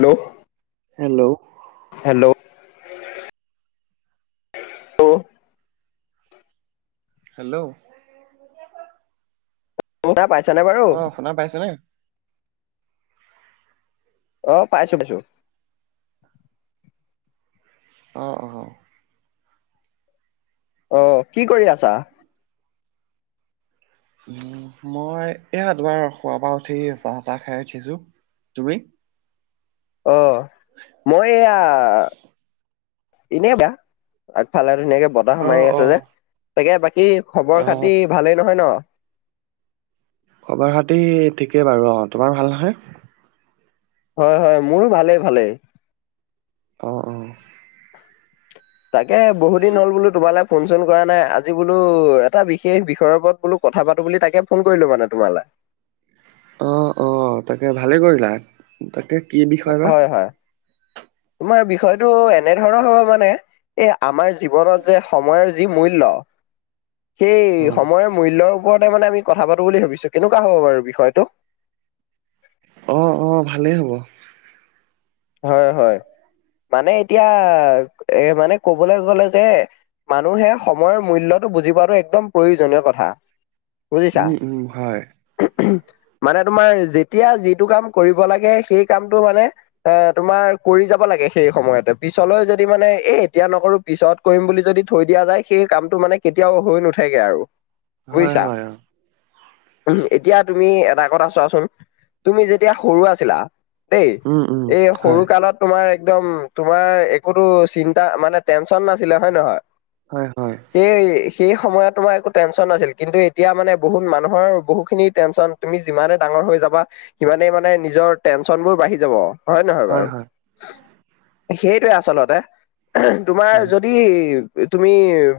Hello hello hello hello ম ত পাইছ আহ শুনা পাইছে নে আহ পাইছো পাইছো অঁ অঁ আহ কি কৰি আছা উ মই এয়া দুবাৰ খোৱাাবা উঠি চাহ তাহ খাই উঠিছো তুমি আহ মই এয়া এনে বয়াফালে আৰুকে বতাহ অ মাৰি অ আছে যে তাকে বাকী খবৰ অ খাতি ভালেই নহয় ন খবৰ খতি ঠিকেই বাৰু অ তোমাৰ ভাল নহয় হয় হয় মোৰো ভালেই ভালেই অ অ তাকে বহু দিন হল বোলো তোমালে ফোন চোন কৰা নাই আজি বোলো এটা বিশেষ বিষয়ৰ ওপৰত বোলো কথা পাতো বুলি তাকে ফোন কৰিলো মানে তোমালৈ [inaudible] অ অ তাকে ভালে কৰিলা তাকে কি বিষয় বা হয় হয় তোমাৰ বিষয়টো এনেধৰণৰ হ'ব মানে এ আমাৰ জীৱনত যে সময়ৰ যি মূল্য। সেই অ সময়ৰ মূল্যৰ ওপৰত মানে আমি কথা পাতো বুলি ভাবিছো কেনেকুৱা হ'ব বাৰু বিষয়টো? অ', অ', ভালেই হ'ব। হয়, হয় মানে এতিয়া এ মানে ক'বলৈ গ'লে যে মানুহে সময়ৰ মূল্যটো বুজি পোৱাটো একদম প্ৰয়োজনীয় কথা। বুজিছা। উম, উম হয়। মানে তোমাৰ যেতিয়া যিটো কাম কৰিব লাগে সেই কামটো মানে এ তোমাৰ কৰি যাব লাগে সেই সময়তে। পিছলৈ যদি মানে এ এতিয়া নকৰো পিছত কৰিম বুলি যদি থৈ দিয়া যায় সেই কামটো মানে কেতিয়াও হৈ নুঠেগৈ আৰু। হয়, বুজিছা। হয়। উম, এতিয়া তুমি এটা কথা চোৱাচোন তুমি যেতিয়া সৰু আছিলা! দেই উম, উম। এই সৰু হয় কালত তোমাৰ একদম তোমাৰ একোতো চিন্তা মানে টেনচন নাছিলে হয় নে নহয়? হয় হয় সেই সেই সময়ত তোমাৰ একো টেনশ্যন নাছিল। কিন্তু এতিয়া মানে বহু মানুৰ বহুখিনি টেনচন তুমি যিমানে ডাঙৰ হৈ যাবা সিমানেই মানে নিজৰ টেনচনবোৰ বাঢ়ি যাব। হয় নহয় বাৰু? সেইটোৱে আচলতে। তোমাৰ উম যদি তুমি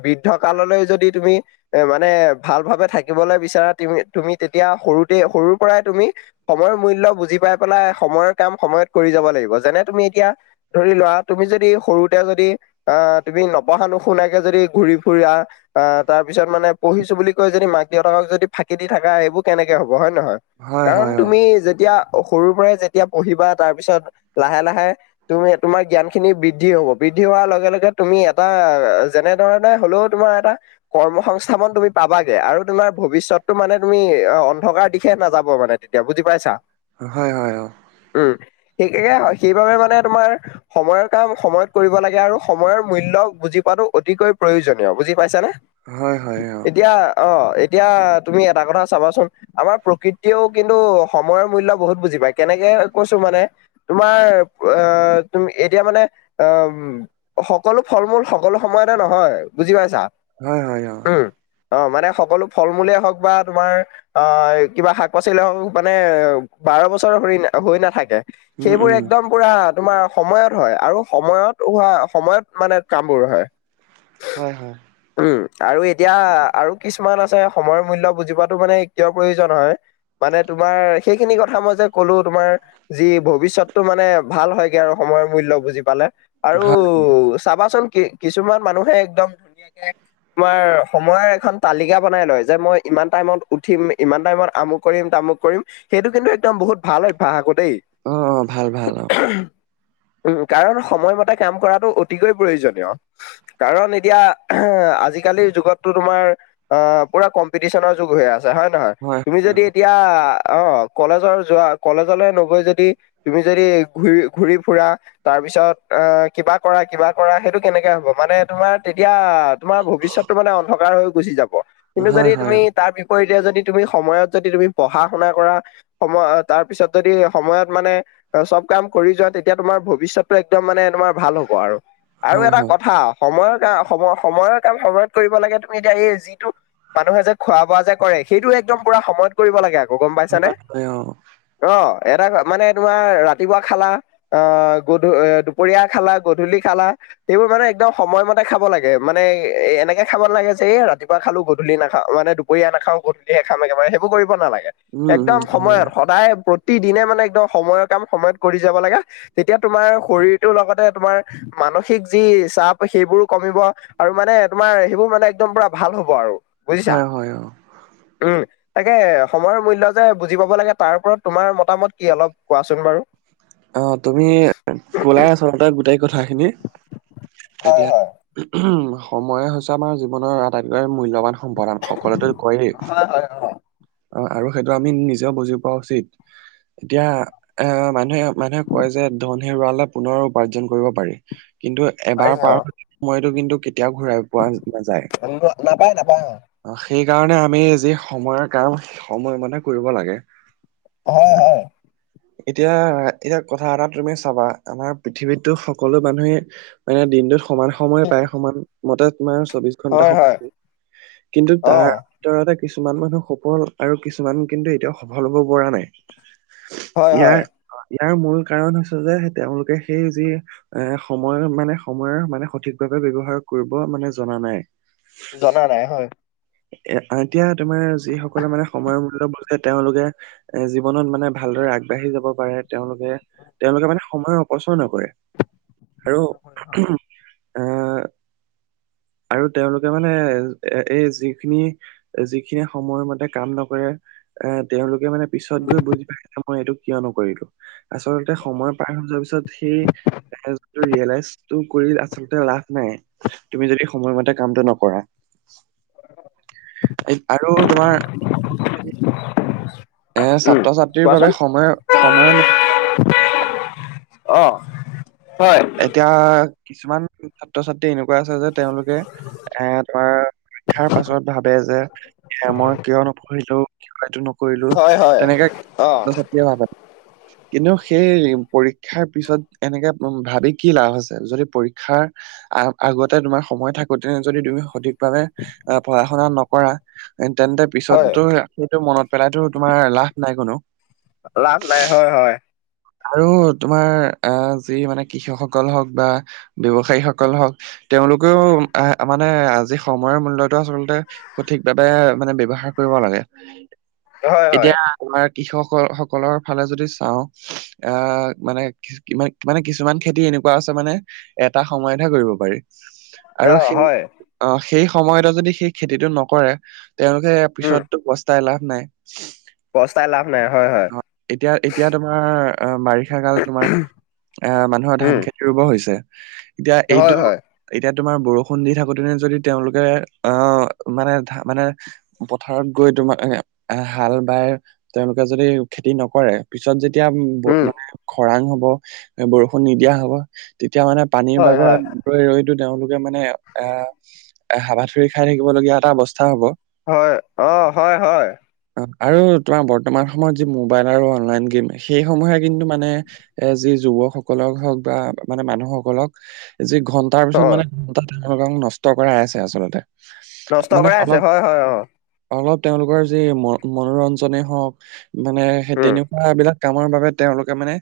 বৃদ্ধ কাললৈ যদি তুমি এ মানে ভাল ভাবে থাকিবলৈ বিচাৰা। তুমি তেতিয়া সৰুতে সৰুৰ পৰাই তুমি সময়ৰ বুজি পাই পেলাই সময়ৰ কাম সময়ত যাব লাগিব যেনে তুমি এতিয়া ধৰি লোৱা তুমি যদি সৰুতে যদি অ' তুমি নপঢ়া শুনাকে যদি ঘুৰি ফুৰা। তাৰ পিছত মানে পঢ়িছো বুলি কৈ যদি মাক দেউতাকক যদি ফাঁকি দি থকা সেইবোৰ কেনেকে হ'ব হয়নে নহয়। হয় কাৰণ হয় অ তুমি যেতিয়া সৰুৰ পৰাই যেতিয়া পঢ়িবা তাৰপিছত লাহে লাহে তুমি তোমাৰ জ্ঞানখিনি বৃদ্ধি হ'ব। বৃদ্ধি হোৱাৰ লগে লগে তুমি এটা যেনেধৰণে হ'লেও তোমাৰ এটা কৰ্ম সংস্থাপন তুমি পাবাগে আৰু তোমাৰ ভৱিষ্যতটো মানে তুমি অ' অন্ধকাৰ দিশে নাযাব মানে তেতিয়া বুজি পাইছা? হয়, হয়। সেয়া হয়। সেইবাবে মানে তোমাৰ সময়ৰ কাম সময়ত কৰিব লাগে আৰু সময়ৰ মূল্য বুজি পোৱাটো অতিকৈ প্ৰয়োজনীয় বুজি পাইছা নে? হয়, হয় অ'। এতিয়া তুমি এটা কথা চাবাচোন। আমাৰ প্ৰকৃতিয়েও কিন্তু সময়ৰ মূল্য বহুত বুজি পায়। কেনেকে এনেকে কৈছো মানে তোমাৰ অ' তুমি এতিয়া মানে অ' সকলো ফল মূল সকলো সময়তে নহয় বুজি পাইছা। হয়, হয় অ'। উম। অ', মানে সকলো ফল মূলে হওঁক বা তোমাৰ অ' কিবা শাক পাচলেই হওঁক মানে বাৰ বছৰ হৈ নাথাকে। উম সেইবোৰ উম একদম পুৰা তোমাৰ সময়ত হয় আৰু সময়ত হোৱা সময়ত মানে কামবোৰ হয়। হয়, হয়। উম, আৰু এতিয়া আৰু কিছুমান আছে সময়ৰ মূল্য বুজি পোৱাটো মানে কিয় প্ৰয়োজন হয়। মানে তোমাৰ সেইখিনি কথা মই যে ক'লো তোমাৰ যি ভৱিষ্য পিছতটো মানে ভাল হয়গে আৰু সময়ৰ মূল্যটো বুজি পালে। আৰু হয় চাবাচোন কি কিছুমান মানুহে একদম ধুনীয়াকে তোমাৰ সময়ৰ এখন তালিকা বনাই লয় যে মই ইমান টাইমত উঠিম ইমান টাইমত আমুক কৰিম তা কৰিম সেইটো কিন্তু একদম বহুত ভাল অভ্যাস আকৌ দেই। অ', অ', ভাল ভাল আহ। উম, কাৰণ সময়মতে কাম কৰাটো অতিকৈ প্ৰয়োজনীয়। কাৰণ এতিয়া আজিকালিৰ যুগতো তুমাৰ অ, পুৰা কম্পিটিচনৰ যুগ হৈ আছে। হয়, নহয়, তুমি যদি এতিয়া অ, কলেজৰ যোৱা কলেজলে নগৈ যদি তুমি যদি ঘূৰি, ঘূৰি ফুৰা তাৰ পিছত অ, কিবা কৰা কিবা কৰা, সেইটো কেনেকে হ'ব। মানে তোমাৰ তেতিয়া, তোমাৰ ভৱিষ্যতটো মানে অন্ধকাৰ হৈ গুচি যাব। অ কিন্তু হয় যদি হয় তুমি অ তাৰ বিপৰীতে তেতিয়া যদি তুমি সময়ত যদি তুমি পঢ়া, শুনা কৰা সময় তাৰ পিছত যদি সময়ত মানে অ, চব কাম কৰি যোৱা, তেতিয়া তোমাৰ ভৱিষ্যতটো একদম মানে তোমাৰ ভাল হ'ব আৰু। আৰু হয় এটা হয় কথা সময়ৰ ক, সময়, সময়ৰ কাম সময়ত কৰিব লাগে, তুমি এতিয়া এই যিটো মানুহে যে খোৱা, বোৱা যে কৰে, সেইটো একদম পুৰা সময়ত কৰিব লাগে আৰু। গম হয় পাইছানে হয় অ অ, এটা মানে তোমাৰ ৰাতিপুৱা খালা অ, [unintelligible] দুপৰীয়া খালা গধূলি খালা সেইবোৰ মানে একদম সময়মতে খাব লাগে, মানে এনেকে খাব লাগে, যে ৰাতিপুৱা খালো গধূলি নাখাওঁ মানে দুপৰীয়া [unintelligible] খাও গধূলিহে খাম। একেবাৰে সেইবোৰ কৰিব নালাগে, উম একদম উম হয় সময়ত সদায় প্ৰতিদিনে মানে একদম সময়ৰ কাম সময়ত কৰি যাব লাগে। তেতিয়া তোমাৰ শৰীৰটোৰ লগতে তোমাৰ মানসিক যি চাপ সেইবোৰো কমিব আৰু মানে তোমাৰ সেইবোৰ মানে একদম পুৰা ভাল হ'ব আৰু। বুজিছা, হয় হয় অ উম। তাকে সময়ৰ মূল্য যে বুজি পাব লাগে, তাৰ ওপৰত তোমাৰ মতামত কি অলপ কোৱাচোন বাৰু। অ, তুমি কলাই আচলতে গোটেই। কথাখিনি হয়, এতিয়া হয়, উ, সময়ে হৈছে আমাৰ জীৱনৰ আটাইতকৈ মূল্যবান সম্পাদান সকলোতো কয়েই হয়, হয়, অ'। অ, আৰু সেইটো আমি নিজেও বুজি পোৱা উচিত এতিয়া এ, মানুহে মানুহে কয় যে, ধন, হেৰুৱালে পুনৰ উপাৰ্জন কৰিব পাৰি। কিন্তু পাৰি এবাৰ পাৰ অ', মই কিন্তু কেতিয়াও ঘূৰাই পোৱা নাযায়। ন- নাপায়, নাপায় অ', সেইকাৰণে আমি যি সময়ৰ কাম সময় মানে কৰিব লাগে। হয়, হয়। এতিয়া এতিয়া কথা এটা তুমি চাবা আমাৰ পৃথিৱীততো সকলো মানুহে মানে দিনটোত সমান সময় উম, পায়, সমান মতে তোমাৰ চৌবিশ ঘন্টা হয়, সময় হয়, কিন্তু তাৰ অ', ভিততে কিছুমান মানুহ সফল আৰু কিছুমান কিন্তু এতিয়া সফল হ'ব পৰা নাই। হয়, ইয়াৰ হয়। ইয়াৰ মূল কাৰণ হৈছে যে, তেওঁলোকে সেই যি এ, সময় মানে সময়ৰ মানে সঠিকভাৱে ব্যৱহাৰ কৰিব মানে জনা নাই। জনা নাই হয়। এ, এতিয়া তোমাৰ যিসকলে মানে সময়ৰ মূল্য বছে তেওঁলোকে এ, জীৱনত মানে ভাল। আগবাঢ়ি যাব পাৰে। তেওঁলোকে, তেওঁলোকে মানে সময়ৰ অপচয় নকৰে আৰু। আহ [inaudible] আৰু তেওঁলোকে মানে এই যিখিনি, যিখিনি সময় মতে কাম নকৰে। এ, তেওঁলোকে মানে পিছত গৈ বুজি পাই যে মই এইটো কিয় নকৰিলো। আচল্ততে সময় পাৰ হৈ যোৱা পিছত সেই ৰিয়েলাইজ টো কৰি আচল্ত লাভ নাই। তুমি যদি সময়মতে কামটো নকৰা। আৰু তোমাৰ? [inaudible] এ, উম, ছাত্ৰ, ছাত্ৰীৰ বাবে কোৱাচোন সময়, সময়ৰ আহ। এতিয়া কিছুমান ছাত্ৰ, ছাত্ৰী এনেকুৱা আছে যে তেওঁলোকে এ, তোমাৰ শিক্ষাৰ পাছত ভাবে যে, এ, মই কিয় নপঢ়িলো কিয় এইটো ন। কৰিলো হয়, হয়। তেনেকে অ', ছাত্ৰ, ছাত্ৰীয়ে ভাব। কিন্তু সেই পৰীক্ষাৰ পিছত এনেকে উ ভাবি কি লাভ আছে, যদি পৰীক্ষাৰ আ, আগতে তোমাৰ সময় থাকোতে যদি তুমি সঠিকভাৱাবে অ, পঢ়া, শুনা নকৰা। তেন্তে হয়, পিছতো সেইটো মনত পেলাইতো তোমাৰ লাভ নাই কোনো। লাভ নাই, হয়, হয়। আৰু তোমাৰ আহ যি মানে কৃষকসকল হওক বা ব্যৱসায়ীসকল হওক। তেওঁলোকেও, আহ। মানে আজি সময়ৰ মূল্য়তটো আচল্ততে সঠিকভাৱে মানে ব্যৱহাৰ কৰিব লাগে। হয়, হয়, এতিয়া আমাৰ কৃষক সকলৰ ফালে যদি চাওঁ। আহ মানে কিমান মানে কিছুমান খেতি এনেকুৱা আছে মানে এটা সময়তহে কৰিব পাৰি। আৰু অ', সেই, হয়, সেই সময়তে যদি সেই খেতিটো নকৰে। তেওঁলোকে পিছত বস্তাই লাভ নাই। কস্তাই লাভ নাই, হয়, হয়। এতিয়া, এতিয়া, তোমাৰ অ, বাৰিষা কাল তোমাৰ আহ মানুহৰ ধান, উম, খেতি ৰুব। এতিয়া, এইটো, হয়, হয়, এতিয়া তোমাৰ বৰষুণ দি থাকোতেনে যদি তেওঁলোকে অ, মানে, মানে পথাৰত গৈ তোমাৰ হাল বাই তেওঁলোকে যদি খেতি নকৰে পিছত যেতিয়া উম, মানে খৰাং হ'ব বৰষুণ নিদিয়া হ'ব। এতিয়া মানে পানীৰ হয়, বাবে হয়, ৰৈ, ৰৈ কিন্তু তেওঁলোকে মানে এ, এ, হাবাথৰি খাই থাকিবলগীয়া এটা অৱস্থা হ'ব। হয়, অ, হয়, হয়। আৰু তোমাৰ বৰ্তমান সময়ত যি মোবাইল আৰু অনলাইন গেম, সেই, সমূয়ে কিন্তু মানে এ, যি, যুৱকসকলক হওক বা মানুহসকলক যি ঘন্টাৰ পিছত হয়। মানে ঘন্টা তেওঁলোকক নষ্ট কৰাই আছে আচলতে নষ্ট মানে কৰাই আছে, অলপ হয়, হয়, অ'। অলপ তেওঁলোকৰ যি মন মনোৰঞ্জনে হওক মানে সেই উম তেনেকুৱ বিলাক কামৰ বাবে তেওঁলোকে মানে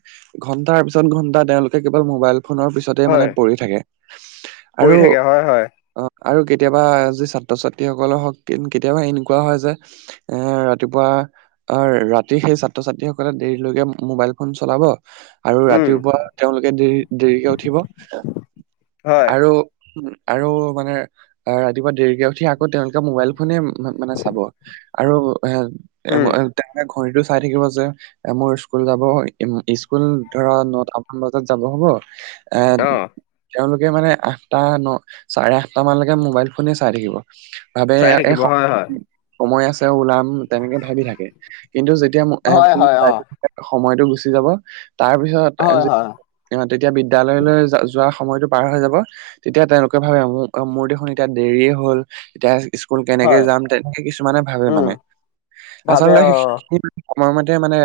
ঘন্টাৰ পিছত, ঘন্টা তেওঁলোকে কেৱল মোবাইল ফোনৰ পিছতে মানে হয় পৰি থাকে আৰু পৰি থাকে হয় হয় অ'। আৰু কেতিয়াবা যি ছাত্ৰ, ছাত্ৰীসকলৰ হওক, কেতিয়াবা এনেকুৱা হয়, যে, এ, ৰাতিপুৱা অ, ৰাতি সেই ছাত্ৰ, ছাত্ৰী সকলে দেৰিলৈকে মোবাইল ফোন চলাব। আৰু উম ৰাতিপুৱা তেওঁলোকে দেৰি, দেৰিকে উঠিব। হয় আৰু উ আৰু মানে ৰাতিপুৱা দেৰিকে উঠি আকৌ তেওঁলোকে মোবাইল ফোনে মানে চাব আৰু। [inaudible] উম ঘড়ীতটো চাই থাকিব যে, এ, মোৰ স্কুল যাব, স্কুল ধৰা নটামান বজাত যাব হ'ব। হয়। এ, অ তেওঁলোকে মানে আঠটা, ন, চাৰে আঠটা মানলৈকে মোবাইল ফোনে চাই থাকিব। ভাবে চাই এ, থাকিব হয় হয় সময় আছে, ওলাম তেনেকে ভাবি থাকে। কিন্তু যেতিয়া এ, হয় ফুল হয় চাই, অ সময়তটো গুচি যাব। তাৰ পিছত হয় হয় তেতিয়া বিদ্যায়ালয়লৈ য, যোৱা সময়তটো পাৰ হৈ যাব। তেতিয়া, তেওঁলোকে ভাবে মোৰ মোৰ দেখোন এতিয়া দেৰিয়ে হ'ল এতিয়া স্কুল কেনেকে হয় যাম তেনেকে কিছুমানে ভাবে উম মানে ভাবে আচলতে। অ সেইখিনি সময়মতে মানে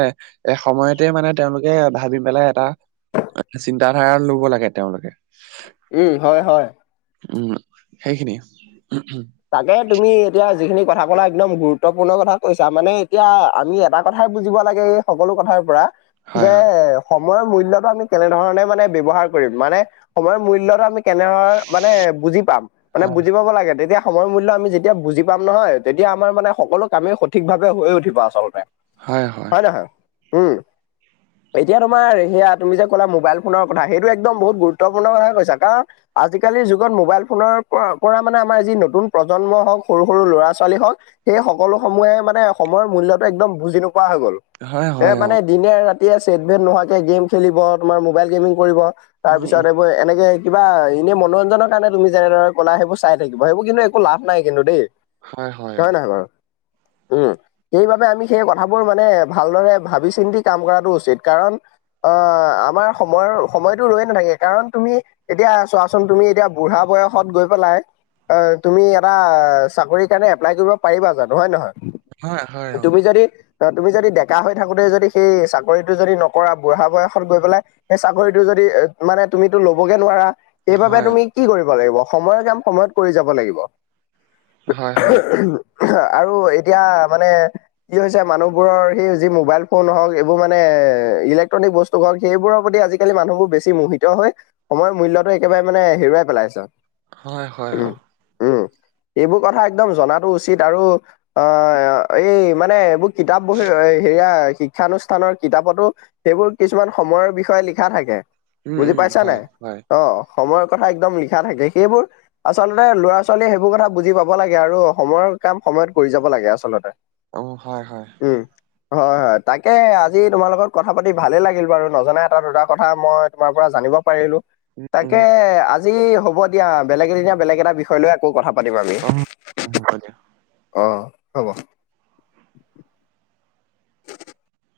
এ, সময়তে মানে তেওঁলোকে ভাবি পেলাই এটা। চিন্ত ধাৰা লব লাগে তেওঁলোকে। এ, হয়, হয়। উম, সেইখিনিয়ে। তাকে তুমি এতিয়া যিখিনি কথা পলা একদম গুৰুত্বপূৰ্ণ কথা কৈছা মানে এতিয়া আমি এটা কথাই বুজিব লাগে। এই সকলো কথাৰ পৰা হয় যে সময়ৰ মূল্যতটো আমি কেনেধৰণে মানে ব্যৱহাৰ কৰিম মানে সময়ৰ মূল্য়তটো আমি কেনে ধৰ মানে বুজি পাম মানে হয় বুজি পাব লাগে তেতিয়া সময় মূল্য আমি যেতিয়া বুজি পাম নহয়। তেতিয়া আমাৰ মানে সকলো কামেই সঠিকভাৱে হৈয় উঠিবা আচলতে। হয় হয়। উম। এতিয়া তোমাৰ সেয়া তুমি যে ক'লা মোবাইল ফোনৰ কথা সেইটো একদম বহুত গুৰুত্বপূৰ্ণ কথাই কৈছা। কাৰণ আজিকালিৰ যুগত মোবাইল ফোনৰ প-পৰা মানে আমাৰ যি নতু নতুন প্ৰজন্ম হওক, সৰু সৰু ল'ৰা ছোৱালী হওঁক, সেই সকলো সমূহে মানে সময়ৰ মূল্যতটো একদম বুজি ন পোৱা হৈ গল। হয় এ হয় হয় অ মানে দিনে ৰাতি এতিয়া চছেটবেট নোহোৱাকে গেম খেলিব। তোমাৰ মোবাইল গেমিং কৰিব। তাৰ উম, পিছত উম। এইবোৰ এনেকে কিবা এনে মনোৰঞ্জনৰ কাৰণে তুমি যেনেদৰে কলা সেইবোৰ চাই থাকিব। সেইবোৰ কিন্তু একো লাভ নাই কিন্তু দেই। হয় হয়। নহয় বাৰু? উম। সেইবাবে আমি সেই কথাবোৰ মানে ভালদৰে ভাবি চিন্তি কাম কৰাটো উচিত। কাৰণ আহ আমাৰ সময়ৰ সময়তটো ৰৈ নাথাকে, কাৰণ তুমি এতিয়া চোৱাচোন তুমি এতিয়া বুঢ়া বয়সত গৈ পেলাই অ তুমি এটা চাকৰি কাৰণে এপ্লাই কৰিব পাৰিবা জানো নহয় নহয়? হয় হয় হয়। তুমি যদি তুমি যদি ডেকা হৈ থাকোতে যদি সেই চাকৰিটো যদি নকৰা। বুঢ়া বয়সত গৈ পেলাই সেই চাকৰিটো যদি মানে তুমিতো ল'বগে নোৱাৰা। সেইবাবে তুমি কি কৰিব লাগিব। সময়ৰ কাম সময়ত কৰি যাব লাগিব। [unintelligible] আৰু এতিয়া মানে কি হৈছে মানুহবোৰৰ সেই যি মোবাইল ফোন হওক এইবোৰ মানে ইলেক্ট্ৰনিক বস্তু হক সেইবোৰৰ প্ৰতি আজিকালি মানুহবোৰ বেছি মোহিত হয়। সময় মূল্য একেবাৰে মানে হেৰুৱাই পেলাইছ। হয় হয় অ। উম। এইবোৰ কথা একদম জাতো উচিত আৰু অ এই মানে এইবোৰ কিতাপ বহি সেয়া শিক্ষানুষ্ঠানৰ কিতাপতো, সেইবোৰ কিছুমান সময়ৰ বিষয়ে লিখা থাকে। বুজি পাইছা নাই অ সময়ৰ কথা একদম লিখা থাকে। সেইবোৰ আচলতে আচলতে ল'ৰা ছোৱালীয়ে সেইবোৰ কথা বুজি পাব লাগে। আৰু সময়ৰ কাম সময়ত কৰি যাব লাগে আচলতে। অ হয় হয়। উম হয় হয় তাকে আজি তোমাৰ লগত কথা পাতি ভালে লাগিল বাৰু নজনা এটা দুটা কথা মই তোমাৰ পৰা জানি তাকে আজি হ'ব দিয়া বেলেগ এদিনীয়া বেলেগ এটা বিষয় লৈ আকৌ কথা পাতিম আমি। [unintelligible] অ হ'ব। [inaudible]